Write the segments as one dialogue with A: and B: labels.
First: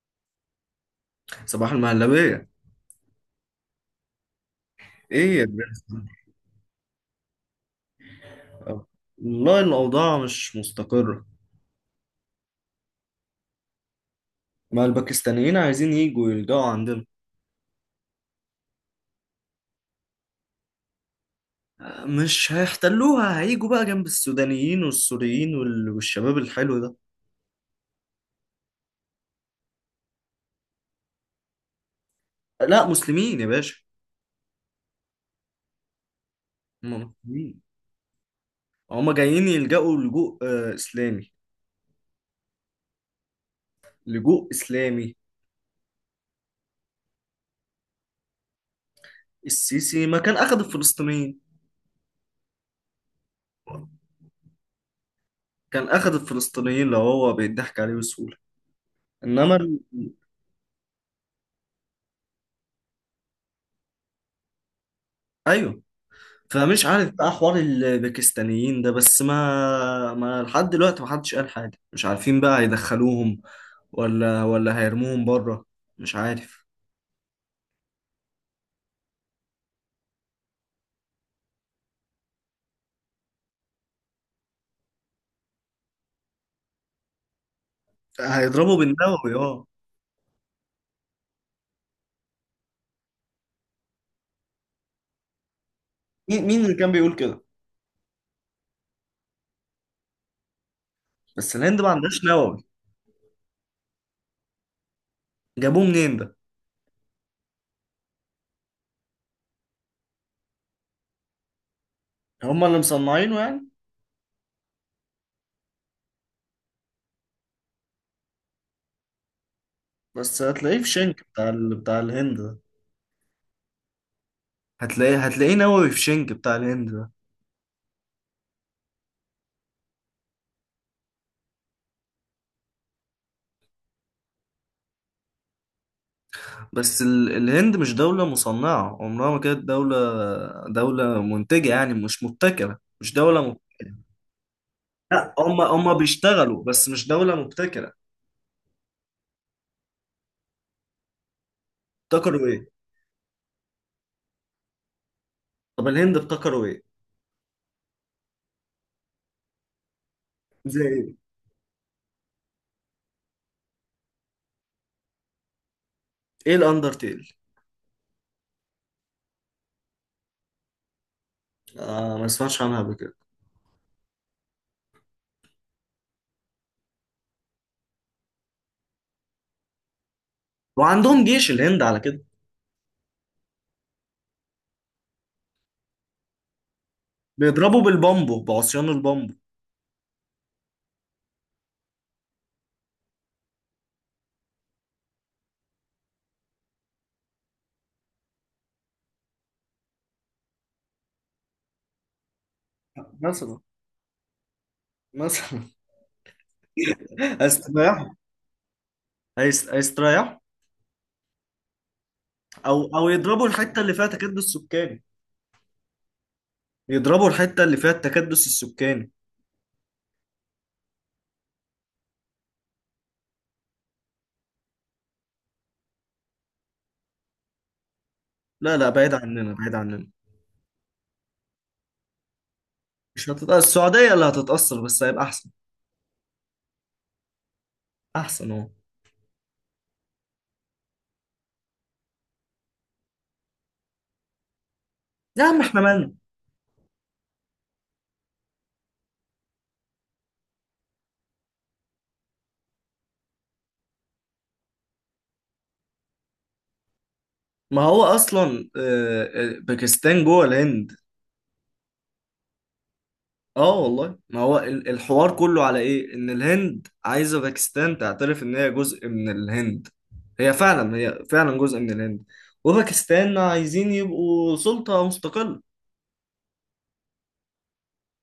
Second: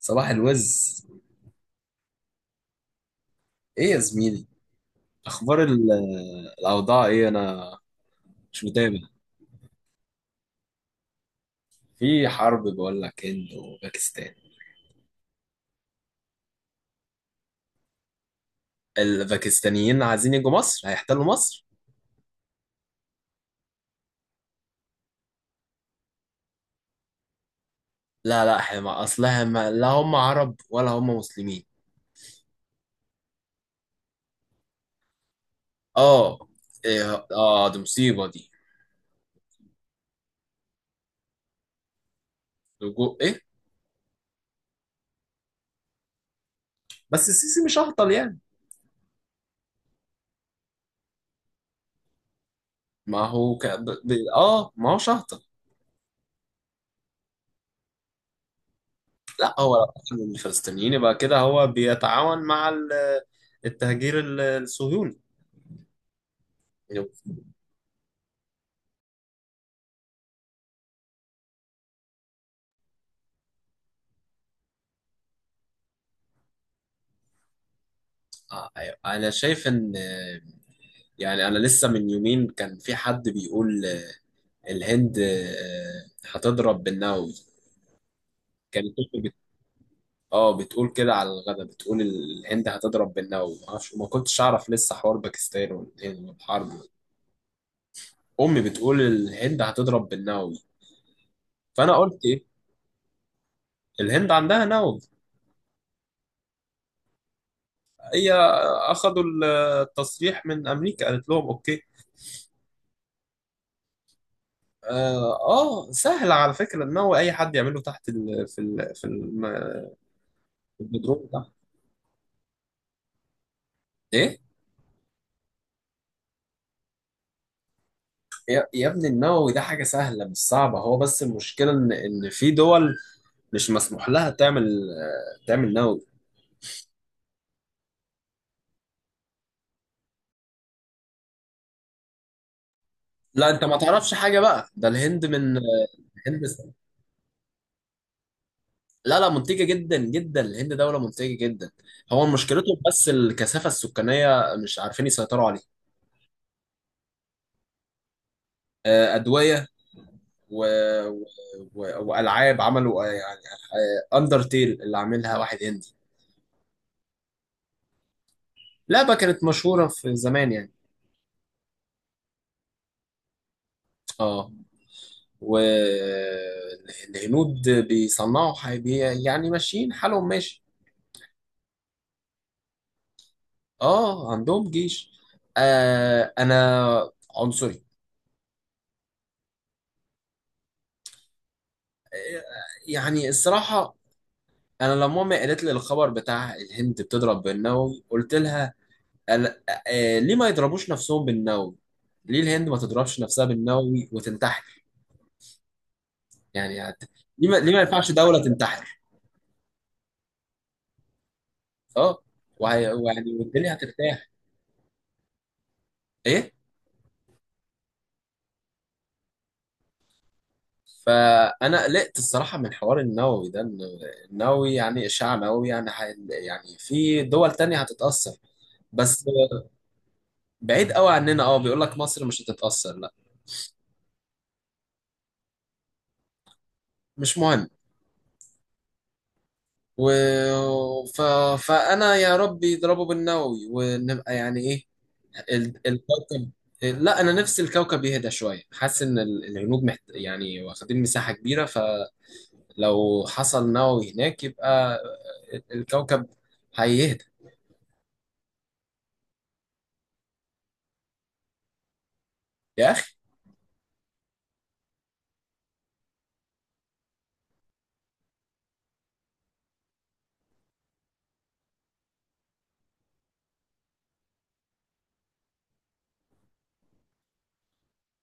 A: صباح الوز.
B: صباح المهلبية.
A: ايه يا زميلي؟
B: ايه يا
A: اخبار
B: برنس.
A: الاوضاع؟ ايه، انا مش
B: آه،
A: متابع.
B: والله الأوضاع مش مستقرة.
A: في حرب بقول لك، هند وباكستان.
B: ما الباكستانيين عايزين يجوا يلجأوا عندنا.
A: الباكستانيين عايزين يجوا مصر، هيحتلوا مصر.
B: آه، مش هيحتلوها، هيجوا بقى جنب السودانيين والسوريين والشباب الحلو ده.
A: لا، لا، احنا ما اصلها ما لا هم عرب ولا هم مسلمين.
B: آه، لا مسلمين يا باشا،
A: اه.
B: هم
A: إيه!
B: مسلمين.
A: اه، دي مصيبة دي.
B: هما جايين يلجأوا لجوء إسلامي.
A: لجوء ايه؟
B: لجوء إسلامي.
A: بس السيسي مش هبطل يعني.
B: السيسي ما كان أخد الفلسطينيين.
A: ما هو ك... ب... ب... اه ما هوش هبطل.
B: كان أخد الفلسطينيين لو هو بيضحك عليه بسهولة. إنما
A: لا هو لو أخذ من الفلسطينيين يبقى كده هو بيتعاون مع التهجير الصهيوني.
B: أيوه. فمش
A: يعني
B: عارف بقى حوار الباكستانيين ده بس ما لحد دلوقتي ما حدش قال حاجة، مش عارفين بقى هيدخلوهم ولا هيرموهم بره. مش عارف.
A: أيوة. انا شايف ان، يعني، انا لسه من يومين كان في حد بيقول، الهند هتضرب بالنووي.
B: هيضربوا
A: كانت تركيا
B: بالنووي
A: بت...
B: اه.
A: اه بتقول كده على الغدا، بتقول الهند هتضرب بالنووي. معرفش، ما كنتش اعرف لسه حوار باكستان والهند
B: مين
A: والحرب.
B: اللي كان بيقول كده؟
A: امي بتقول الهند هتضرب بالنووي،
B: بس الهند ما
A: فانا
B: عندهاش
A: قلت ايه،
B: نووي.
A: الهند عندها نووي.
B: جابوه منين ده؟
A: هي اخدوا التصريح من امريكا، قالت لهم اوكي.
B: هم اللي مصنعينه يعني؟
A: اه، سهل على فكره النووي، اي حد يعمله، تحت
B: بس هتلاقيه في شنك
A: البترول ده.
B: بتاع بتاع الهند ده.
A: ايه؟
B: هتلاقيه نووي في شنك بتاع الهند ده.
A: يا ابني، النووي ده حاجه سهله مش صعبه، هو بس المشكله ان في دول مش مسموح لها تعمل، تعمل نووي.
B: بس الهند مش دولة مصنعة، عمرها ما كانت دولة منتجة يعني، مش مبتكرة، مش دولة.
A: لا انت ما تعرفش حاجه بقى، ده الهند
B: لا،
A: من،
B: هم
A: الهند.
B: بيشتغلوا بس مش دولة مبتكرة.
A: لا، لا، منتجه جدا جدا، الهند دوله منتجه جدا. هو
B: ابتكروا ايه؟
A: مشكلته بس الكثافه السكانيه، مش عارفين يسيطروا عليها.
B: طب الهند ابتكروا ايه؟
A: ادويه، و...
B: زي ايه؟
A: و... والعاب. عملوا يعني، اندرتيل اللي عاملها واحد هندي.
B: ايه الاندرتيل؟
A: لعبه كانت مشهوره في زمان يعني.
B: آه، ما سمعتش عنها قبل كده.
A: اه، والهنود بيصنعوا حاجة، يعني ماشيين حالهم ماشي.
B: وعندهم جيش الهند على كده؟
A: اه، عندهم جيش. انا
B: بيضربوا
A: عنصري.
B: بالبامبو بعصيان البامبو.
A: آه يعني الصراحة، انا لما امي قالت لي الخبر بتاع الهند بتضرب بالنووي، قلت لها، أنا- ليه ما يضربوش نفسهم بالنووي، ليه الهند ما تضربش نفسها
B: مثلا
A: بالنووي وتنتحر،
B: مثلا.
A: يعني ليه ما
B: هيستريحوا.
A: ينفعش دولة تنتحر.
B: هيستريحوا.
A: اه،
B: او او
A: ويعني
B: يضربوا
A: والدنيا
B: الحتة اللي فيها
A: هترتاح.
B: تكدس سكاني.
A: ايه؟
B: يضربوا الحتة اللي فيها التكدس السكاني.
A: فانا قلقت الصراحه من حوار النووي ده، إن النووي يعني اشعاع نووي، يعني يعني في دول تانية هتتاثر.
B: لا لا، بعيد
A: بس
B: عننا، بعيد عننا.
A: بعيد قوي عننا، اه، بيقول لك مصر مش هتتاثر، لا.
B: مش هتتأثر، السعودية اللي هتتأثر بس هيبقى احسن.
A: مش مهم.
B: احسن اهو.
A: و... ف... فانا يا رب يضربوا بالنووي ونبقى يعني ايه،
B: يا عم احنا مالنا.
A: الكوكب. لا انا نفسي الكوكب يهدى شويه، حاسس ان الهنود يعني واخدين مساحه كبيره، فلو حصل نووي هناك يبقى الكوكب هيهدى.
B: ما هو اصلا باكستان جوه الهند.
A: يا
B: اه، والله ما هو الحوار كله على ايه، ان الهند عايزه باكستان تعترف ان هي جزء من الهند. هي فعلا، هي فعلا جزء من الهند. وباكستان عايزين يبقوا سلطه مستقله.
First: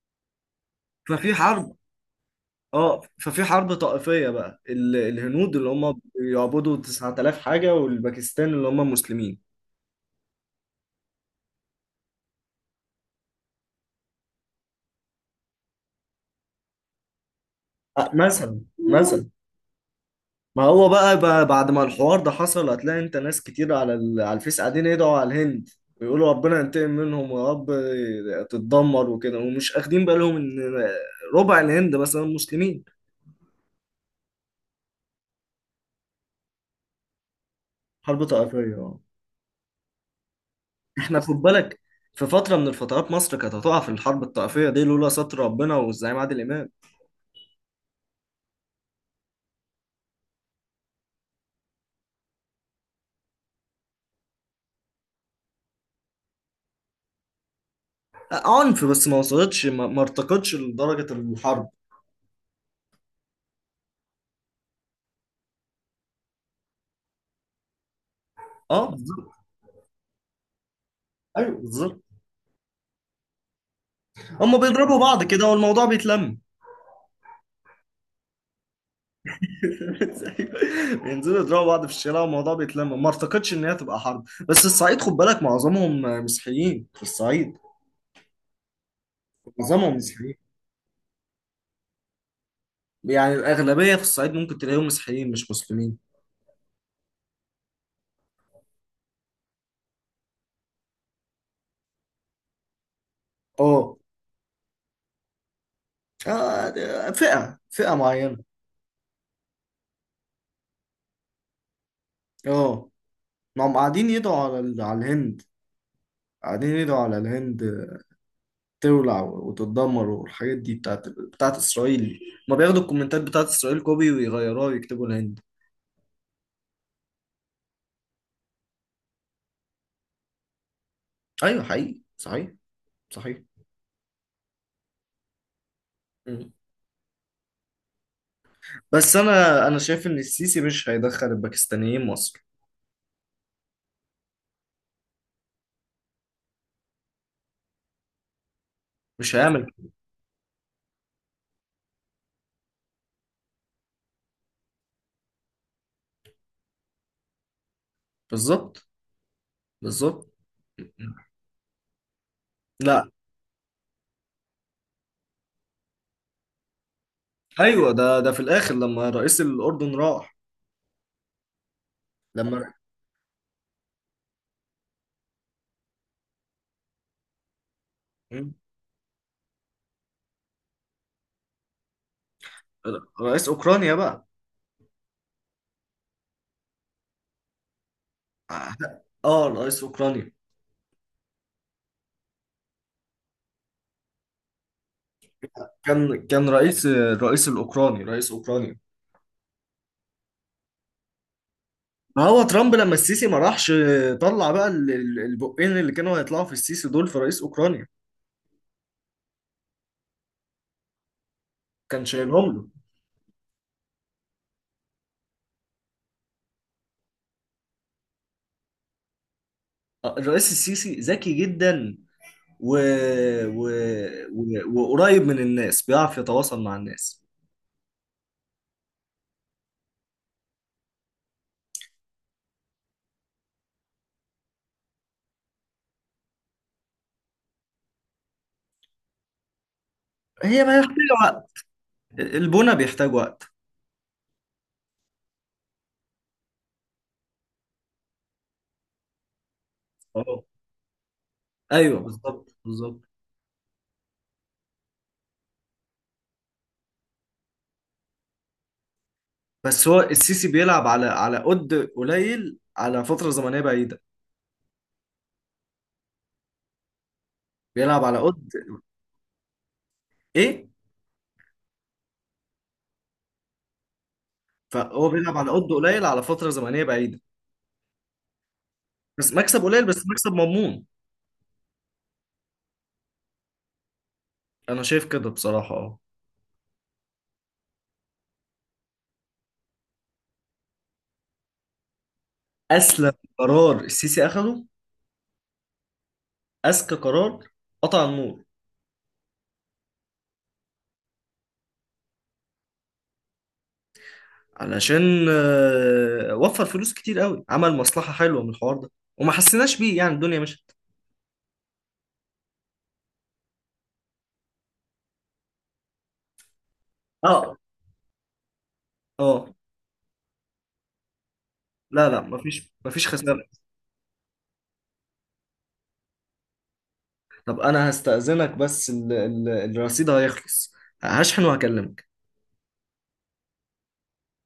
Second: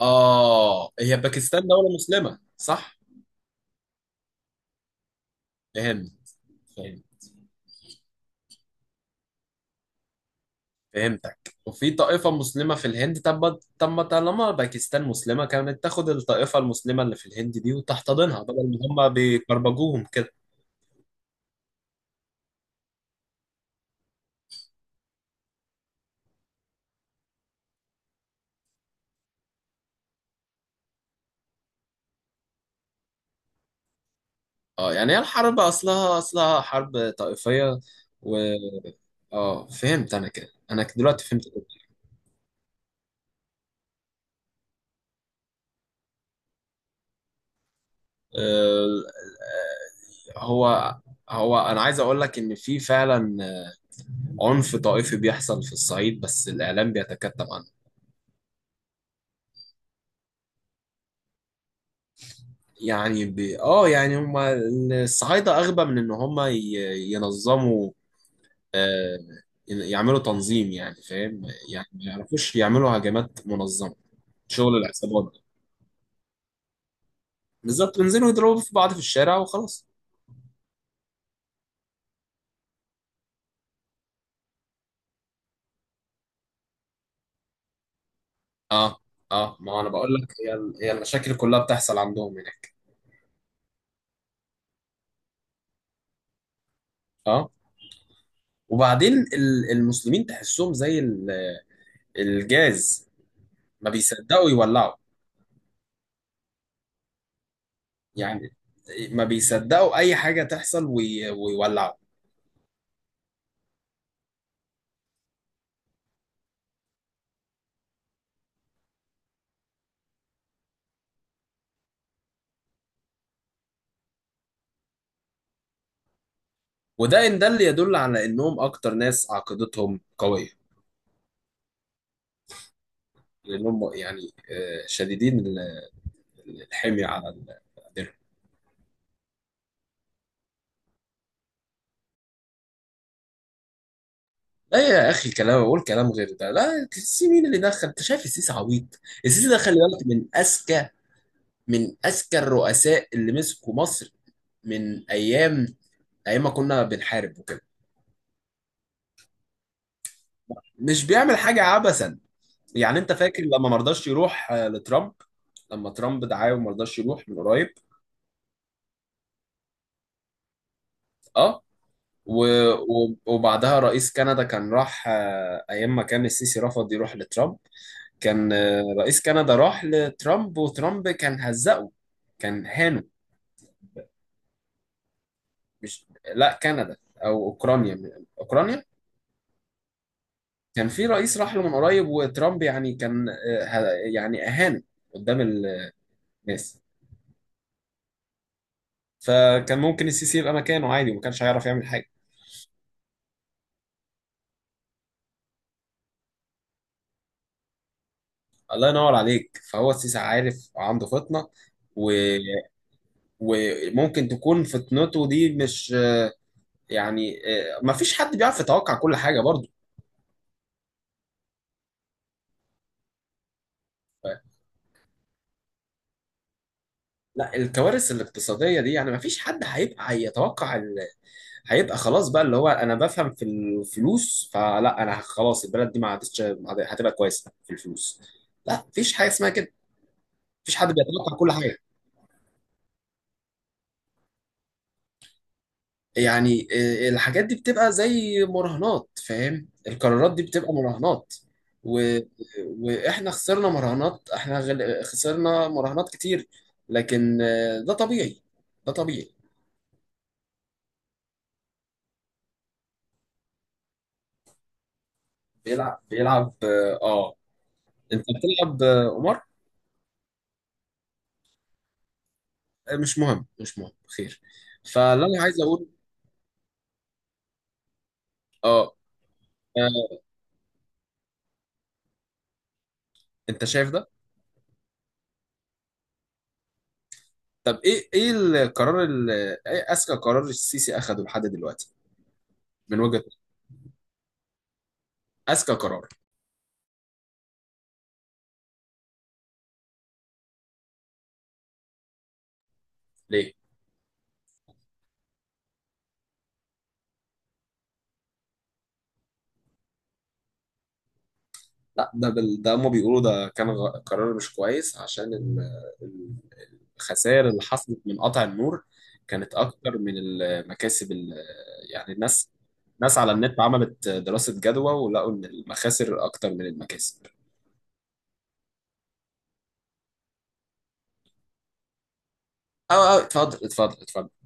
A: آه، هي
B: ففي
A: باكستان
B: حرب
A: دولة مسلمة صح؟
B: اه ففي حرب طائفيه بقى الهنود اللي هم
A: فهمت.
B: بيعبدوا
A: فهمت.
B: 9000 حاجه، والباكستان اللي هم مسلمين.
A: فهمتك. وفي طائفة مسلمة في الهند، طب، ما طالما باكستان مسلمة، كانت تاخد الطائفة المسلمة اللي في الهند دي
B: آه،
A: وتحتضنها،
B: مثلا
A: بدل ما هم
B: مثلا.
A: بيكربجوهم كده.
B: ما هو بقى بعد ما الحوار ده حصل، هتلاقي انت ناس كتير على على الفيس قاعدين يدعوا على الهند ويقولوا ربنا ينتقم منهم يا رب تتدمر وكده، ومش اخدين بالهم ان ربع الهند مثلا مسلمين.
A: اه، يعني هي الحرب أصلها حرب طائفية.
B: حرب
A: و
B: طائفية اه.
A: اه فهمت أنا كده، أنا
B: احنا
A: دلوقتي
B: خد
A: فهمت كده.
B: بالك، في فترة من الفترات مصر كانت هتقع في الحرب الطائفية دي لولا ستر ربنا والزعيم عادل إمام.
A: آه، آه، هو هو أنا عايز أقول لك إن في فعلا عنف طائفي بيحصل في الصعيد، بس الإعلام بيتكتم عنه.
B: آه، عنف بس ما وصلتش، ما ارتقتش لدرجة الحرب.
A: يعني ب... اه يعني هما الصعايدة أغبى من إن هما ينظموا،
B: اه،
A: آه
B: بالظبط.
A: يعملوا تنظيم، يعني فاهم،
B: ايوه
A: يعني
B: بالظبط.
A: ما يعرفوش يعملوا هجمات منظمة.
B: هم
A: شغل
B: بيضربوا بعض
A: العصابات ده،
B: كده والموضوع بيتلم.
A: بالظبط، بينزلوا يضربوا في بعض في الشارع وخلاص.
B: بينزلوا يضربوا بعض في الشارع والموضوع بيتلم، ما اعتقدش ان هي تبقى حرب. بس الصعيد خد بالك، معظمهم مسيحيين في الصعيد،
A: اه، اه، ما أنا
B: معظمهم
A: بقول لك
B: مسيحيين.
A: هي هي المشاكل كلها بتحصل عندهم هناك.
B: يعني الاغلبيه في الصعيد ممكن تلاقيهم مسيحيين مش مسلمين.
A: اه، وبعدين المسلمين تحسهم زي الجاز، ما
B: اه.
A: بيصدقوا يولعوا.
B: آه، ده فئه معينه.
A: يعني ما بيصدقوا أي حاجة تحصل ويولعوا.
B: اه. ما هم قاعدين يدعوا على على الهند. قاعدين يدعوا على الهند تولع وتتدمر، والحاجات دي بتاعت اسرائيل. ما بياخدوا الكومنتات بتاعت اسرائيل كوبي، ويغيروها ويكتبوا الهند.
A: وده ان ده اللي يدل على انهم اكتر ناس عقيدتهم قويه،
B: ايوه حقيقي صحيح. صحيح.
A: لانهم يعني شديدين الحميه على الدرهم.
B: بس انا شايف ان السيسي مش هيدخل الباكستانيين مصر،
A: لا يا اخي، كلام، اقول كلام غير ده. لا السيسي مين اللي دخل؟ انت شايف السيسي عبيط؟
B: مش
A: السيسي ده
B: هيعمل
A: خلي
B: كده.
A: بالك، من اذكى، من اذكى الرؤساء اللي مسكوا مصر، من ايام، ايام ما كنا بنحارب وكده.
B: بالظبط بالظبط.
A: مش بيعمل حاجه عبثا، يعني
B: لا.
A: انت فاكر لما مرضاش يروح لترامب؟ لما ترامب دعاه وما رضاش يروح من قريب.
B: ايوه، ده في الاخر، لما رئيس الاردن راح.
A: اه، و-
B: لما
A: وبعدها رئيس كندا كان راح، ايام ما كان السيسي رفض يروح لترامب،
B: م؟
A: كان رئيس كندا راح لترامب، وترامب كان هزقه، كان هانه.
B: رئيس اوكرانيا بقى؟
A: مش لا كندا او اوكرانيا، اوكرانيا،
B: اه، رئيس اوكرانيا.
A: كان في رئيس راح له من قريب وترامب يعني كان يعني اهانه قدام
B: كان
A: الناس.
B: رئيس الرئيس الاوكراني رئيس اوكرانيا.
A: فكان ممكن السيسي يبقى مكانه عادي وما كانش هيعرف يعمل حاجه.
B: ما هو ترامب لما السيسي ما راحش، طلع بقى البقين اللي كانوا هيطلعوا في السيسي دول في رئيس اوكرانيا،
A: الله ينور عليك، فهو السيسي عارف وعنده فطنه،
B: كان
A: و...
B: شايلهم له.
A: وممكن تكون فطنته دي مش يعني، ما فيش حد بيعرف يتوقع كل حاجة برضو.
B: آه، الرئيس السيسي ذكي جدا و... و...
A: ف-
B: وقريب من الناس، بيعرف يتواصل مع الناس.
A: لا الكوارث الاقتصادية دي يعني ما فيش حد هيبقى هيتوقع هيبقى خلاص بقى اللي هو، انا بفهم في الفلوس، فلا، انا خلاص، البلد دي ما عادتش، ما عاد- هتبقى كويسة في الفلوس. لا مفيش حاجة اسمها كده.
B: هي
A: مفيش
B: ما
A: حد
B: محتاجة
A: بيتوقع
B: وقت،
A: كل حاجة.
B: البنى بيحتاج وقت.
A: يعني الحاجات دي بتبقى زي مراهنات، فاهم، القرارات
B: اه،
A: دي بتبقى مراهنات.
B: ايوه
A: و...
B: بالظبط بالظبط.
A: واحنا خسرنا مراهنات احنا غل... خسرنا مراهنات كتير، لكن ده طبيعي، ده طبيعي.
B: بس هو السيسي بيلعب على قد قليل على فترة زمنية بعيدة.
A: بيلعب.
B: بيلعب على
A: انت
B: قد.
A: بتلعب قمار.
B: ايه؟
A: مش مهم، مش مهم. خير.
B: فهو
A: فاللي
B: بيلعب
A: انا
B: على
A: عايز
B: قد
A: اقول،
B: قليل على فترة زمنية بعيدة،
A: اه.
B: بس مكسب
A: آه،
B: قليل بس مكسب مضمون.
A: انت شايف ده؟
B: انا شايف كده بصراحة اه.
A: طب، ايه، القرار ايه اذكى قرار السيسي اخده لحد دلوقتي، من
B: اسلم
A: وجهة نظرك؟
B: قرار السيسي اخده،
A: اذكى قرار؟
B: اذكى قرار، قطع النور.
A: ليه؟
B: علشان وفر فلوس كتير قوي، عمل مصلحة حلوة من الحوار ده وما حسيناش بيه، يعني الدنيا مشت.
A: لا ده ده هم بيقولوا ده كان قرار مش كويس، عشان ال- الخسائر
B: اه
A: اللي حصلت من قطع النور
B: اه.
A: كانت اكتر من المكاسب
B: لا
A: يعني
B: لا،
A: الناس،
B: مفيش
A: ناس على
B: خسارة.
A: النت عملت دراسة جدوى، ولقوا ان المخاسر اكتر من المكاسب.
B: طب انا هستأذنك بس الرصيد هيخلص، هشحن وهكلمك.
A: اه، اه، اتفضل، اتفضل، اتفضل.